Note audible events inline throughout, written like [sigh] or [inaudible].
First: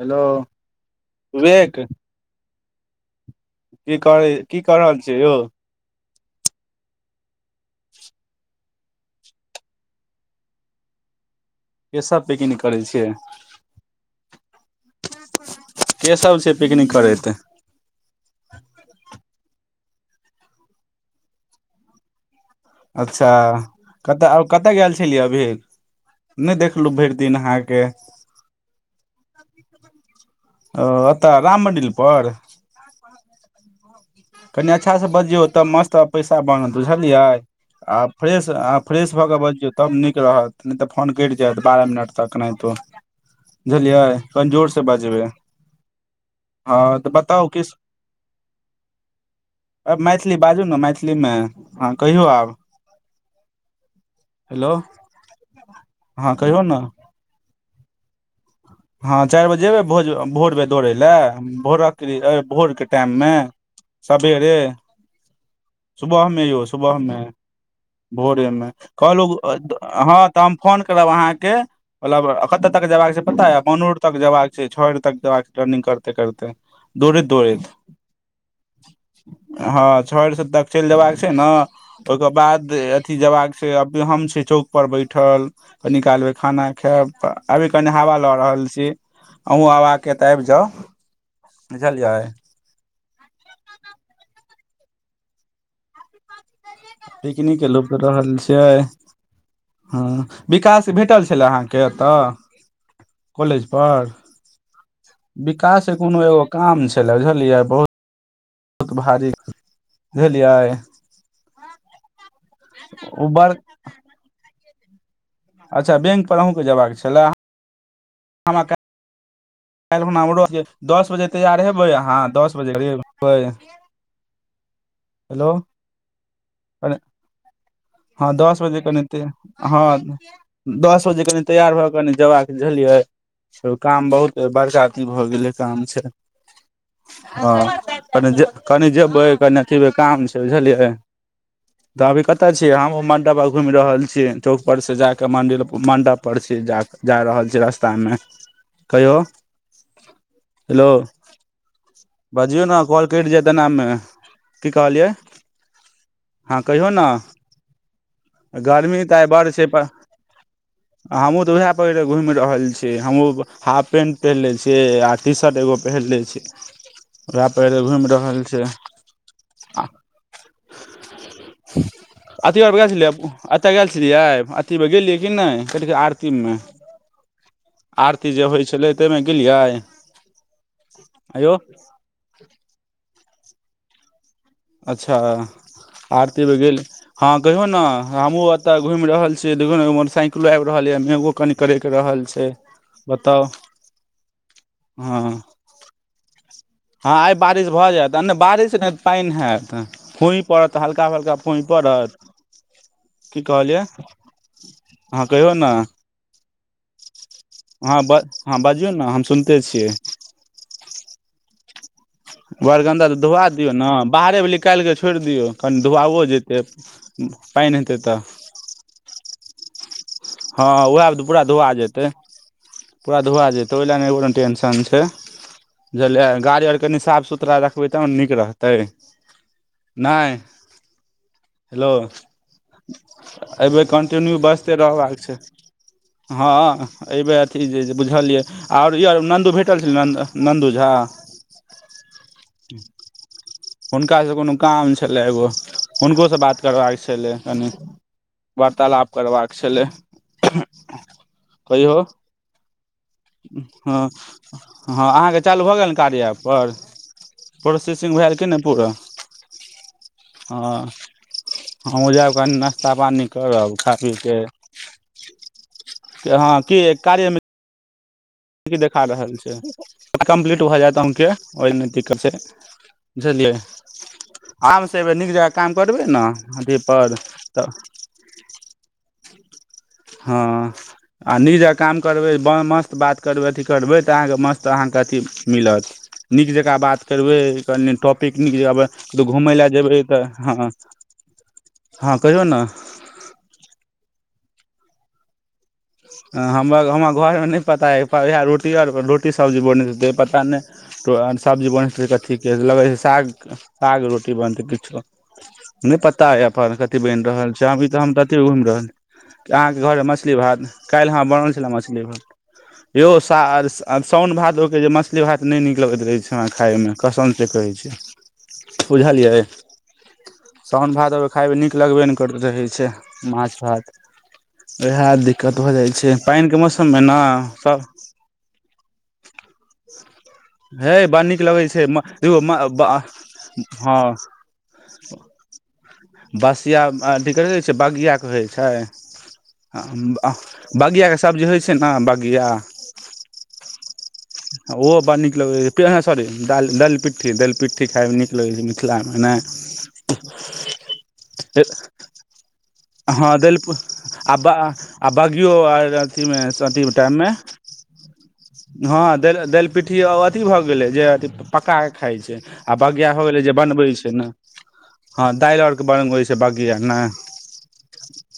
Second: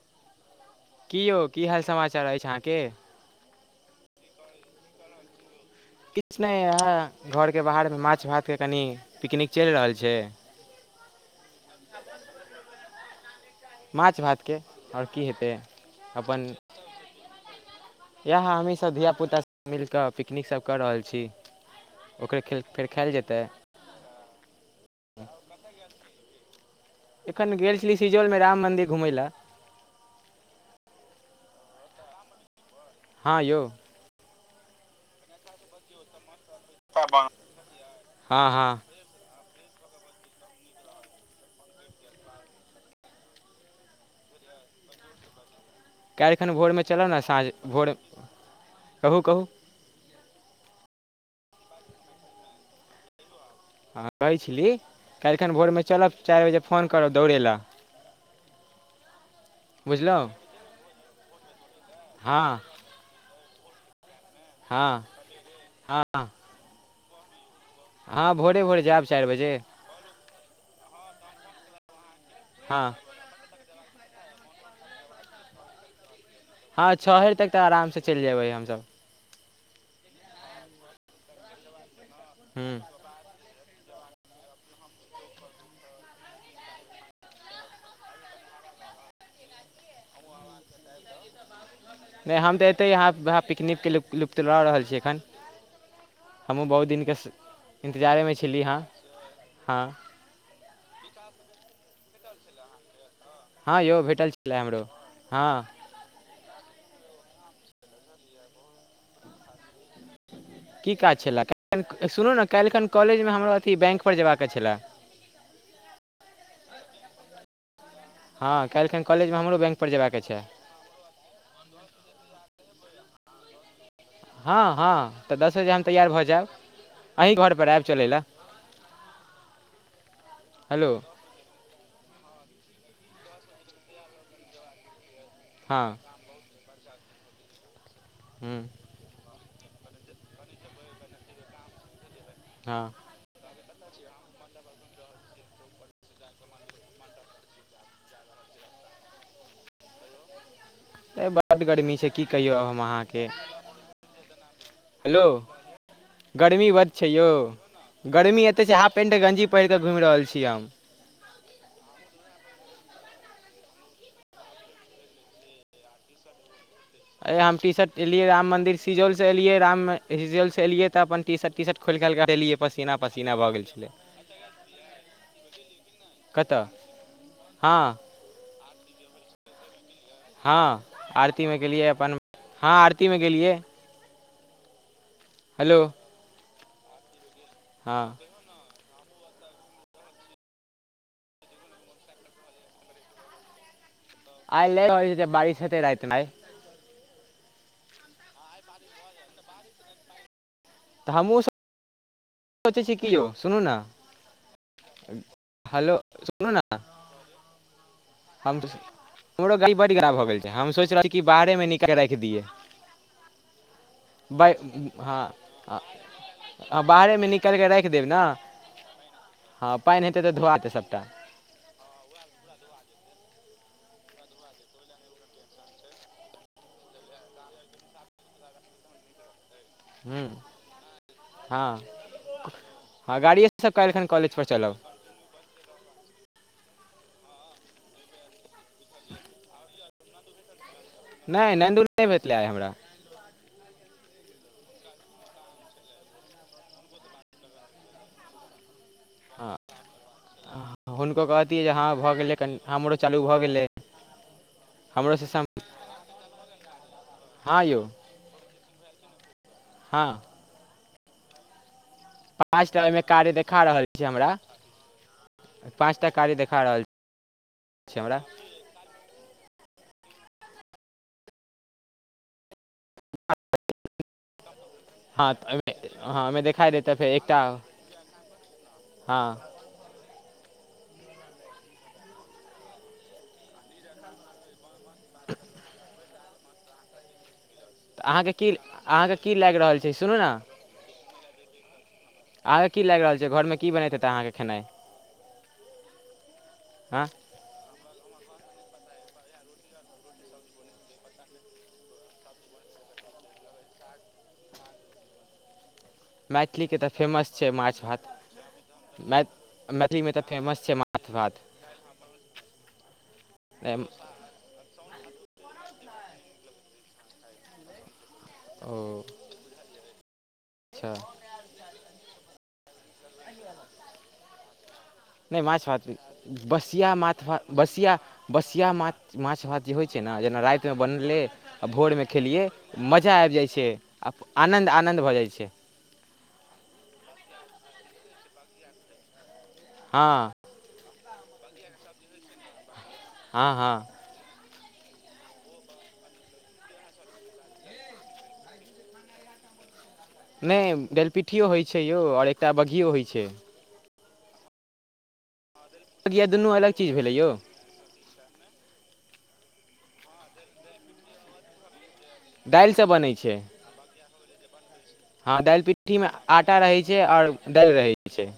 Hello की यौ की विवेक हाल समाचार अछि अहाँके की करे की कऽ रहल छियै यौ किछु नहि यहाँ घरके बाहरमे माछ भातके कनि पिकनिक चलि रहल छै। के सब पिकनिक करै छियै? माछ भातके आओर की हेतै। के सब छै पिकनिक करैत? यह हमही सब धिय पुता सब मिल क पिकनिक सब कर रहल छी। ओकरे खेल फेर खायल अच्छा जेतै कतऽ कतय गेल छलियै अभी नहि देखलहु भरि दिन एखन अहाँके [unintelligible] राम मन्दिर घुमै लए। ओ एतऽ राम मंदिर पर हँ यौ कनि अच्छासँ बजियौ तऽ मस्त पैसा बनत बुझलियै आ हँ फ्रेश हँ अहाँ फ्रेश भऽ कऽ बाजियो तब नीक रहत नहि तऽ फोन कटि जायत बारह मिनट तक नहि तू बुझलियै कनि जोर से बाजबै काल्हि खन भोरमे चलऽ ने साँझ किस भोर कहूँ कहू मैथिली बाजू ने मैथिलीमे हँ कहियौ आब हँ कहै छली हेलो काल्हिखन भोरमे चलब हँ चारि कहियौ बजे ने फोन करब दौड़य लए हँ चारि बजे जेयबै भोज बुझलहुँ भोर बेे दौड़य लए भोरके ल हँ भोरके टाइममे सबेरे हँ हँ सुबहमे यो सुबहमे हँ भोरे भोरेमे भोरे जायब चारि कहलो बजे हँ तऽ हम फोन करब अहाँके मतलब कतऽ तक हँ जयबाक छै पता ययब पानर तक जबाक छै छि तक जबाक छै रन्निंगग करते करते। हँ छओ दौड़ैत हरि तक तऽ दौड़ैत आरामसँ चलि जेबै हमसब हँ छर से तऽ चलि जयबाक छै ने ओहिके बाद हूँ अथी जबाक से अब हम से चौक पर बैठल कनि कायल मऽ खाना खायब अभी कनि हवा लऽ रहल। [unintelligible] आबि जा बझलिय। नहि हम तऽ एतै अहाँहाँ पिकनिकके लुप्त लऽ रहल छीै एखन, हमहूँ बहुत दिनके स् पिकनिक के लुप्त इन्तजारेमे रहल छलियै छियै हेँ हँ विकास भेटल छलए अहाँके एतऽ, कॉलेज हँ यौ पर भेटल छलै हमरो हँ विकास कोनो एगो काम छलै बुझलियै बहु बहुत भारी बुझलियै की काज छले सुनू नऽ काल्हिखन कॉलेज ओ मे बड़ हमर अथ बैंक पर जेयबाक छलै अच्छा बैंक पर अहूँके जयबाक छलय हँ कलखन कॉलेजमे हमरोैंक काल्हि खना हमरो दस बजे तैयार हेबै अहाँ दस बजे करेबै हँ हँ तऽ दस बजे हम तैयार भऽ जायब अरे अहीं घर पर आयब चलै लए हँ दस बजे केे हँ हेलो दस बजे कऽ तैयार भऽ क ने जेबाक के झझिये काम बहुत बड़का अथी भऽ गेले हँ काम छै हँ हूँ कनि जे कनि अथि मे काम छै बुझलियै तऽ अभी कत छियै हमउ हँ मंड घुमि रहल छियै चौक पर से जाके मंडिर मंडप पर छी जा रहल छी रस्ता मे कहियो हेलो बड्ड गर्मी छै की कहियौ बजियौ हम ने कॉल अहाँकेँ कटि जायत एनामे की कहलियै हेलो, हँ गर्मी बड़ कहियौ ने छै यौ गर्मी एतय छै, आब गर्मी पहिट तऽ आइ बड़ गञजी छै पहिढ़ पर कऽ घुमि रहल छी हम, हमहूँ तऽ उएह पहिरे घुम रहल छियै हमूँ हाफ पेंट पहिरले छियै आ टी शर्ट एगो पहिन ले छी अे उएह हम टी पहिरे शर्ट घुमि एलियै रहल राम छै मन्दिर सिजौल से एलियै राम सिजौल से एलिय तऽ अपन टी शर्ट टी शर्ट खोलि खालि कऽ देलियै अथि मे गेल पसीना छलियै पसीना भऽ एतय छलै गेल छलियै आ अथि मे गेलियै कि नहि कऽ आरती तनमे। ह आरती जे होई छलै तइमे गेलियै ह आरती मे यौ गेलियै अपन ह आरती मे गेलियै अच्छा हेलो आरती मे गेल हँ कहियौ ने हँ हमहु तऽ घुमि रहल छै देखो नै मोटरसइकिलो आबि रहल यै मेघो कनी कड़ेक रहल छै बताउ। आइ ले होई हँ छै बारिश हेतइ राइत मे हँ आई बारिश भऽ जायत आने बारिश पाइन हैत खु पड़त हल्का तऽ फलका हमहूँ फुइ पड़त सोचै छी यौ कि सुनू ने कहलियै अहाँ कहियौ ने हेलो सुनू ना ह बस हम हमरो गाड़ी बड़ गराब भऽ गेल छै हम सोच रहले छी कि बाहरे मे निकइल के राइख दिये बरगन्दा तऽ धुआ दियौ नै बाहरे मे ब लिकाइल कऽ छोड़ि दियौ कनि हँ धुआओ जेतै हँ बाहरेमे निकालि पइन हेतै त ह पइन हेतै तऽ धुआ ते सभटा पूरा धुआ जेतै पूरा धुआ जेतै ओइ लेए नहि कुनु टेंशन छै बुझलियै गाड़ी ओर कनि साफ सुथड़रा रखबै तब ना नीक रहतै हूँ नइ हँ हेलो हँ गाड़िएसँ अइबेर काल्हिखन कंटिन्यू कॉलेजपर चलब बइजते रहा बाक हा अइबेर अथि जे बुझलियै और ई और नन्दु भेटल नन्द, नन्दू झा नय नन्दू नहि भेथले हमरा हुनकासँ कोनो काम छलै एगो हुनको सँ बात करबाक छले कनि वार्तालाप करबाकऽ छलै हुनको कहतियै जे ह भऽ गेलै कनि हमरो चालू भऽ गेलै ह ह हमरोसँ अहाँकेँ सम चालू भऽ गेल ने कारीया ऐप पर ह यौ भैल कि नहि पूरात ह ह हमहूँ जायब कनि पाँच टा नाश्ता ओहिमे पानी कार्य देखा करब रहल खा छै पी हमरा कऽ ह कि कार्यमे चमरा। कि देखा रहल छै कम्प्लीट भऽ जायत अहूके ओहि नहि दिक्कत छै बुझलियै हम अयबै हँ नीक जका तऽ काम ओहिमे करबै हँ ने ओहिमे देखाइ देत तऽ फेर अथीपर एकटा तऽ हँ हँ आ निज जका काम करबे मस्त बात करबै अथी करबे तऽ अहाँके मस्त तऽ अहाँके अथी मिलत नीक जकाँ बात करबै कनि तऽ अहाँके टॉपिक की निक अहाँके जगह की लागि घुमय लए रहल छै जेबै सुनू तऽ ने हँ हँ कहियौ ने अहाँके की लाइग रहल छै घरमे की बनैत हेतै अहाँके खेनाइ ह हमर हँ हमरा घरमे नहि पता हइ उएह रोटी आर रोटी सब्जी बनैतै पता नहि ो सब्जी बनै कथीके लगै छै साग साग रोटी बनतै किछो नहि पता यऽ अपन मैथिलीके तऽ कथी बनि फेमस रहल छै, माछ अभी भात तऽ हम तती घुमि रहल मै अहाँके घरमे मैथिलीमे तऽ मछली भात, फेमस छै माछ काल्हि हँ भात बनल छलै मछली यौ साउन भादो ओके जे मछली भात नहि नीक लगैत रहै छै हमरा खाइमे कसम सऽ कहै छै ओ बुझलियै अच्छा साओन भाद खााय मे नीक लगबे ने करैत रहै छै माछ भात वएह नहि दिक्कत माछ भऽ भात जाइ छै पानिके बसिया मौसममे ने माछ भात सभ बसिया बसिया माछ माछ भात जे होइ छै ने जेना राति हे बनलै बड़ नीक लगै आ छै भोरमे खेलियै देखौ मजा आबि जाइ छै हँ आ आनन्द आनन्द भऽ जाइ छै। बसिया अथी कर कहै छै बगियाआके होइ हँ छै। बगि याआके सब्जी होइ छै ने बगिआ हँ हँ ओहो बड़ नीक लगै छै, सॉरीि दलि पिट्ठी दलि पिट्ठी खइमे नीक लगैतै छै। मिथिला मे नहि नहि डेलपिटठियो होइत छै यौ आओर एक हँ देलप आ ब आ बगियो आ बघिया अथीमे दुनू अलग चीज अथीके भेलै टाइममे यौ हँ दि दलि पिट्ठी आ अथी भऽ गेलै जे अथी पकाकऽ खाइ छै दालिसँ बनै बागियाआा हो छै गेलै जे बनबै छै ने हँ दालि आरके पिट्ठीमे बनबै छै आटा बगिया रहैत छै आओर दालि रहैत छै।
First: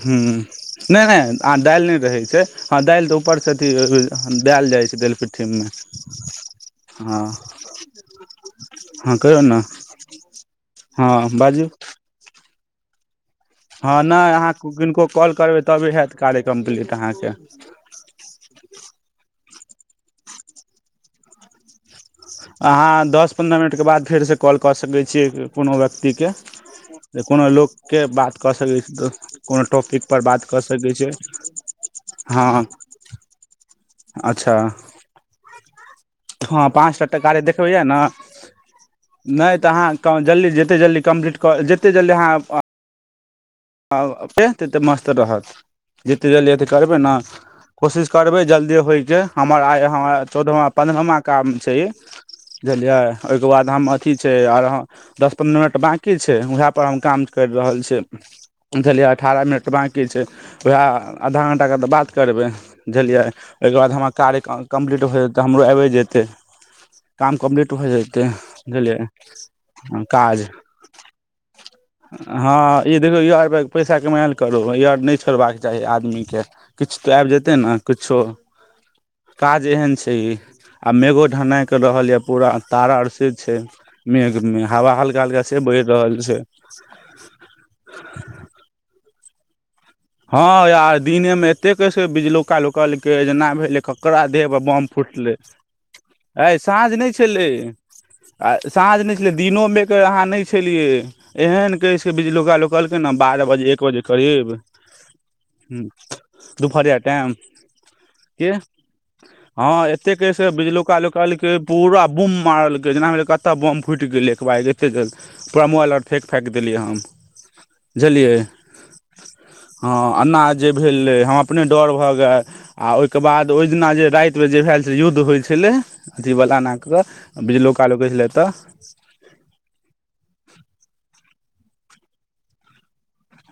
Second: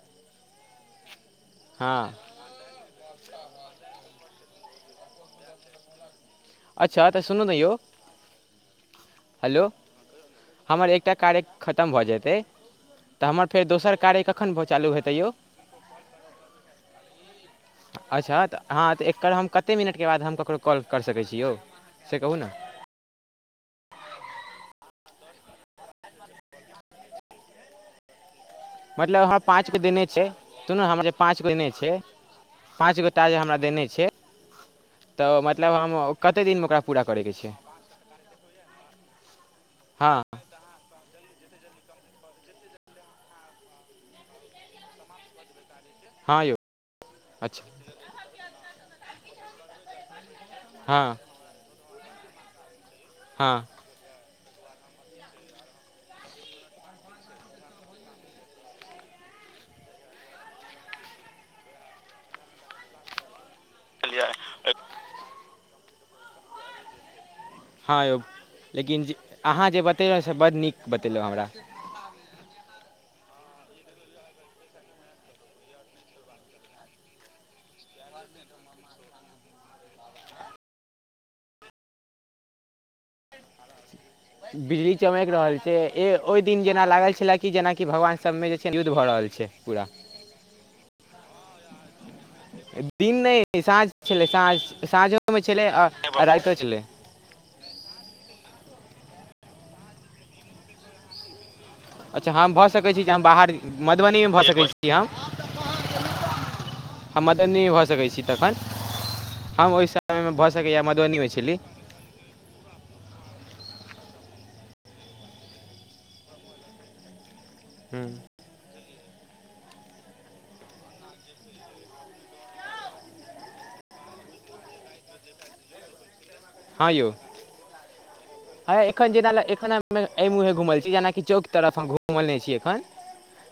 ह नहि नहि आ दालि हँ नहि रहै छै। हँ दालि तऽ ऊपरसँ अथी देल जाइ छै दालि पिट्ठीमे अच्छा तऽ हँ सुनू ने यौ [unintelligible] हँ कहियौ ने हेलो हमर हँ एकटा कार्य बाजू खतम भऽ जेतै। तऽ हमर फेर दोसर हँ कार्य नहि अहाँ कखन चालू किनको हेतै यौ कॉल करबै तबे हैत कार्य कम्प्लीट अहाँके। अच्छा तऽ हँ तऽ एकर हम कतेक मिनटके बाद हम ककरो कॉल करि सकैत छी यौ से कहू ने अहाँ दस पन्द्रह मिनटके बाद फेरसँ कॉल कऽ सकै छियै कोनो व्यक्तिके जे कोनो लोक के बात कऽ सकैत छी। मतलब हमर कोनो पाँच गो दिने टॉपिकपर छै बात कऽ सुनु नऽ सकै हमर छै पाँच गो दिने छै। हँ पांच गो टास्क हमरा कार्य देले छै अच्छा तऽ मतलब कतेक हँ दिनमे ओकरा पाँच पूरा सए करैके टाकाे छै देखबै यए ने नहि तऽ हँ अहाँ जल्दी जेतै जल्दी कम्प्लीट कर जते जल्दी अहाँ आ पे ततेक मस्त रहत जतेक हँ जलिय यौ एतेक करबै ने अच्छा कोशिश करबै जल्दी होइके हमर आइ हमर चौदहमा हँ पन्द्रहमा काम छै। बुझलियै हँ ओहिके बाद हम अथी छै आर दस पन्द्रह मिनट बकी छै, उएह पर हम काम करि रहल छी। बुझलियै अठारह मिनट बाँकी छै, उएह आधा घण्टाके तऽ बात करबै बुझलियै। ओके बाद हमर कार्य कम्प्लीट होै तऽ हमरो आबिे जेतै काम कम्प्लीट हो हँ यौ जेतै बुझलियै लेकिन अहाँ जे बतेलहुँ से काज बड नीक बतेलहुँ हमरा हँ ई देखियौ ई अरप पैसा कमए ल लेल करू ई अर नै छोड़बाक चाही आदमीकेँ किछु तऽ आइब जेतै ने किछो काज एहन छै ई आ मेघो ढेनाइ कऽ रहल यए पूरा तारा आ से छै। मेघ मे हवा हल्का हल्का से बैह रहल छै। तीन जेना लागल छले क जेनाकि भगवान सब मे जे छै युद्ध भऽ रहल छै पूरा ह यार दिने में एते कैसके बिजलो दिन कुकलकै जेना नहि भेलै साँझ ककड़रा छलै देह साँझ पर बम फूटले साँझोमे छलै आ आ अ रातिओ छलै साँझ नै छलै आ साँझ नै छलै दिनो मे के अहाँ नै छलियै एहन कैस अच्छा हम बिजलौका भऽ सकैत लोकलकै छी जे ने हम बारह बाहर बजे एक बजे मधुबनीमे भऽ करीब सकैत छी हम दुपहरिया हम टाइम मधुबनीमे भऽ सकैत छी के तखन हम हँ ओहि एतेक समयमे भऽ कैसके सकैए बिजलोका मधुबनीमे लोकल कै छली पूरा बुम मारल कै जेना भेलै कतय बम फुटि गेलै एकबार एते गेल। पूरा मोबाइल आर फेक फैक देलियै हम हूँ, बुझलियै हँ अनाज जे भेलै हम अपने डर भऽ गेल आ ओहिके बाद ओहि दिना जे रैत मे जे भए छल युद्ध होइ छलै अथीवला आख कऽ बिजलोका लोकै छलै तऽ आ एखन जेना एखन एहि मुँहे घुमल छी जेनाकि चौक तरफ हम घुमल नै छी एखन।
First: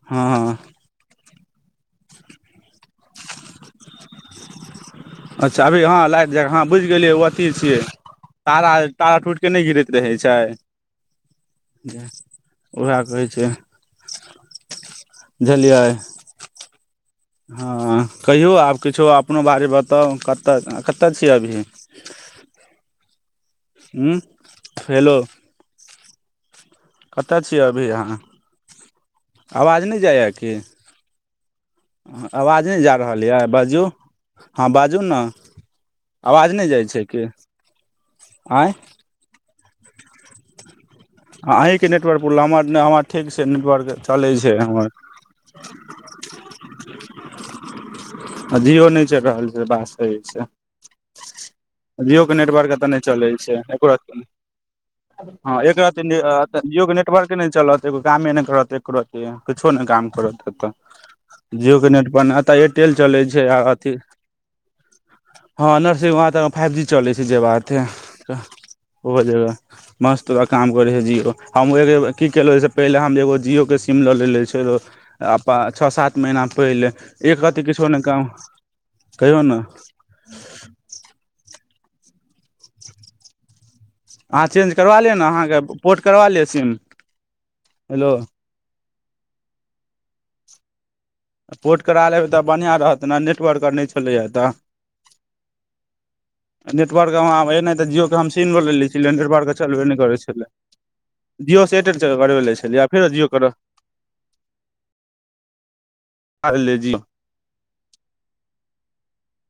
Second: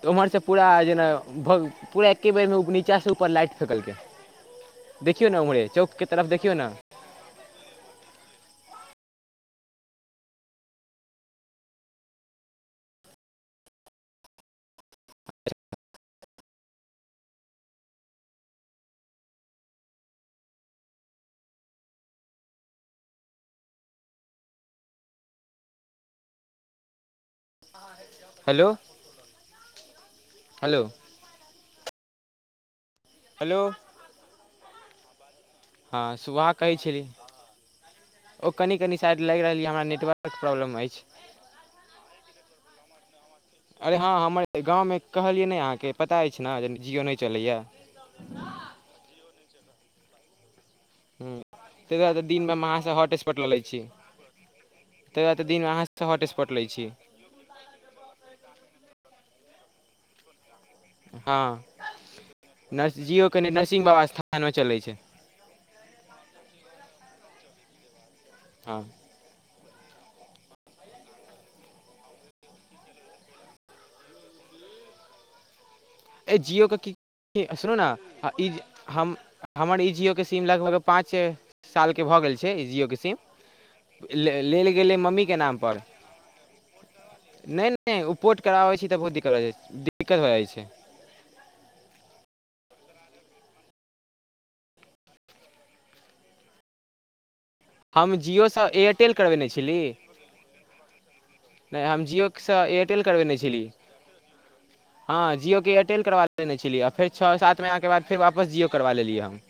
तऽ हँ ओम्हरसँ हँ पूरा जेना भ पूरा एक्के बेरमे ओ नीचासँ ऊपर लाइट फँकलकै हन अच्छा अभी हँ लागि जाय हँ ने बुझि गेलियै ह ओ अथी छियै तारा तारा टूइट कऽ नै गिरैत रहै छै उहे कहै छै बुझलियै हँ कहियौ आब किछो अपनो बारे बताउ कतय कतय छियै अभी हुॅं हेलो कतऽ छियै अभी अहाँ हेलो आवाज नै जाये कि हलो आवाज नै जा रहल यऽ हेलो बाजू हँ बाजू ने हँ आवाज सुबह नै कहै जाइ छली छै कि ओ कनि कनि साइड लैग रहल यए हमरा नेटवर्क प्रॉब्लम अछि अहीके नेटवर्कपुरल हमर नै हमर ठीक से नी [unintelligible] अरे हँ हमर गामवमे कहलियै नै अहाँके पता अछि ने जे जिओ नै चलैए अ जियो नै चैल रहल छै बात सही छै ताहि अ दुआरे जीयो तऽ के दिनमे हम नेटवर्क एतऽ अहाँसँ नै छै हॉटस्पॉट लऽ लै छी एको ताहि रती नै दुआरे तऽ ह‌ दिनमे एक अहाँसँ हॉटस्पॉट लै जियओ छी के नेटवर्के नै चलत एगो कामे नै करत एको रती किछो नै काम करत एतऽ हँ जियओके नेटपर नै एत नर्स एयरटेल चलै जिओ छै कनि आ नरसिंह अथी बाबा स्थानमे चलै छै हँ नर्सरी वहाँ तऽ फाइव जी चलै छै जे बात हे हँ ओहो जगह मस्त अ काम करै है जिओ हम एक की केलहुँ ओहिसँ पहिले हम‌‌जे एगो जिओे सीम लऽ लेलेने छल आ प छ सात ए महीना जिओके पहिले की एक रति सुनू किछो ने नै काम कहियौ ने सिम लगभग पाँच छे सालके भऽ गेल छै जिओके सिम अहाँ लेल चेंज गेलै करबा लिअ मम्मी ने के नाम अहाँके पर पोर्ट करबा लिअ सिम नै नै हेलो ओ पोट कराबै छी तऽ बहुत दिक्कत हो जाई छै दिक्कत भऽ जाई छै पोर्ट करा लेबै तऽ बढ़िआ रहत ने नेटवर्क आर नहि छलैए तऽ नेटवर्क के एनाइ तऽ जिओ के हम सिम लऽ जिओसँ लेने छलै एयरटेल नेटवर्क करबेने के छली चलबे नहि करे छलै जियओ सँ नहि एयरटेल हम करबै लै जिओसँ छलै या एयरटेल फेर जिआ करह ह जियओ के एयरटेल करवा लने छलियै आ फेर छओ सात महिना के बाद फेर वापस जिओ करवा लेलियै हम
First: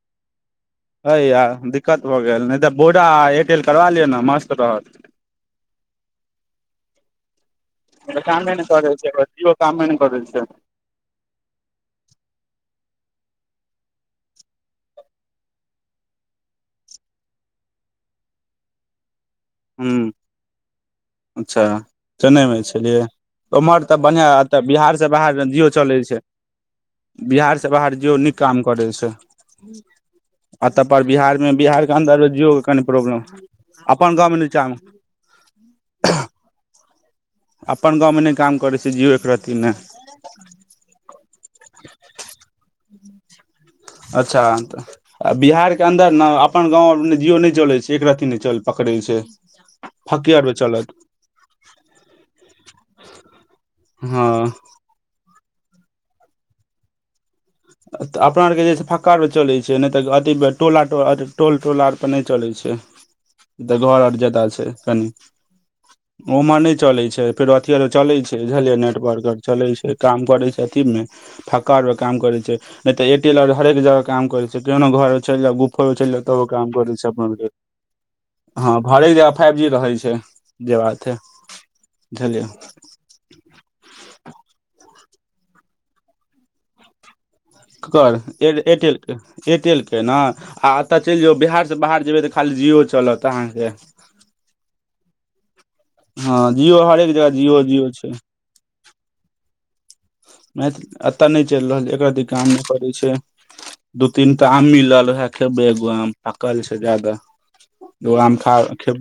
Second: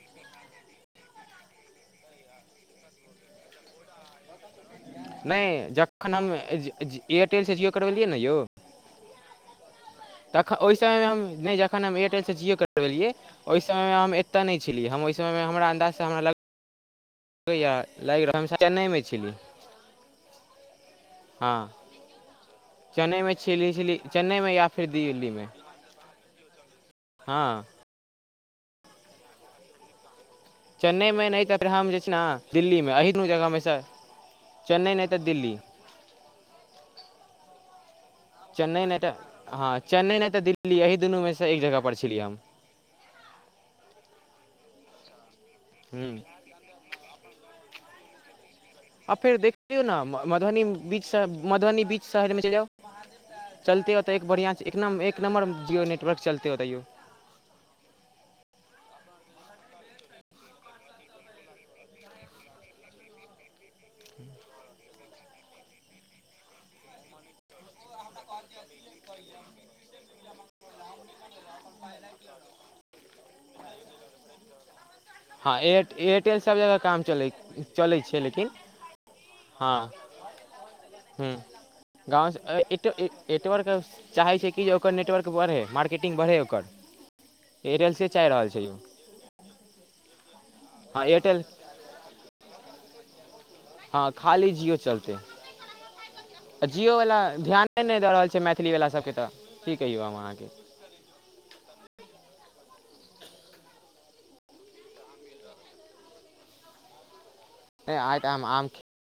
ह या दिक्कत भऽ गेल नहि तऽ वोडा आ एयरटेल करबा लिआ ने मस्त रहत नहि जखन हम एयरटेलसँ जिो करबेलियै ने य ज [unintelligible] काममे करे छै तखन ओहि समय मे हम नहि जखन हम एयरटेलसँ जिओ करबेलिये ओहि समय मे हम एते नहि छलै हम ओहि समय मे हमरा अन्दाज से हमरा लऽ लागि रह हस नहिमे छली हू हँ अच्छा चन्न यै मे छेलियै चेन्नइमे छली ओम्हर तऽ छली बढ़िया चेन्नइमे एतय या फेर बिहार सँ बाहर दिल्लीमे जिओ चलै छै हँ बिहार सँ बाहर जोयो नीक काम करै छै एतऽ पर चेन्नइमे बिहार नहि मे तऽ फेर हम बिहार के जे छै ने अन्दर मे जियो के कनि दिल्लीमे एही प्रॉब्लम अपन गाव मे नीचा मे दिल अपन गाँवमे नहि काम करै चेन्नई छै नहि तऽ जिओ एक रत्ती ह नहि चेन्नई नहि तऽ दिल्ली यही दुनू मे एक जगह पर छली हम ह अच्छा तऽ बिहार के अन्दर हुँ ने अपन गाव जियो नहि चलैत छै एकरती नहि चल पकड़ै आ छै फेर देखियौ ने फकियर मे मधुबनी चलत बीच मधुबनी बीच शहरमे चल जाउ चलते ओतऽ एक हँ बढ़िया एक नम एक नम्बर जियो नेटवर्क चलते ओतऽ यो तऽ अपना औरके जे छैय फक्का और मे चलै छै नेह तऽ अथि टोला टोल टोला पर नेय चलै छै तऽ घर आर जता छै कनि ओम्हर नै य चलैय छै फेरो अथी और चलैय छै बुझलियै नेटवर्क और चलैय छै काम करैय छै अथी मे फक्का और मे काम करे छै नैह तऽ एयरटेलर हरेक जगह काम करे छै केहनो घर हँ एयर चैल एयरटेल तबो सभ काम जगह करे छै चलै अपने के चलै छै लेकिन हा भारी फाइब जी हँ रहे छै जे बात है गाव से बुझलियै ऐ ए एटवर्क चाहै छै कि जे ओकर नेटवर्क बढ़ै मार्केटिग बढ़ै ओकर एयरटेल से ककर चाहै छै यौ एयरटेल एयरटेल के ने आ एतऽ हँ चैल जो एयरटेल बिहार बाहर जेबै तऽ खाली जिओ चलत अहाँके ह खाली जियो चलते हँ आ जिओ हरेक जियोवला जगह जिओ ध्याने जिओ नैय दऽ रहल छै मैथिली वला सभके तऽ की कहियौ हम अहाँकेँ मैथ एता नैय चैल रहल छै एकोरती काम न करै छै दू -तीनटा आम मिलल उहे खेबै एगो आम पकल छै जऽ दऽ दु आइ तऽ आम हम खा खेब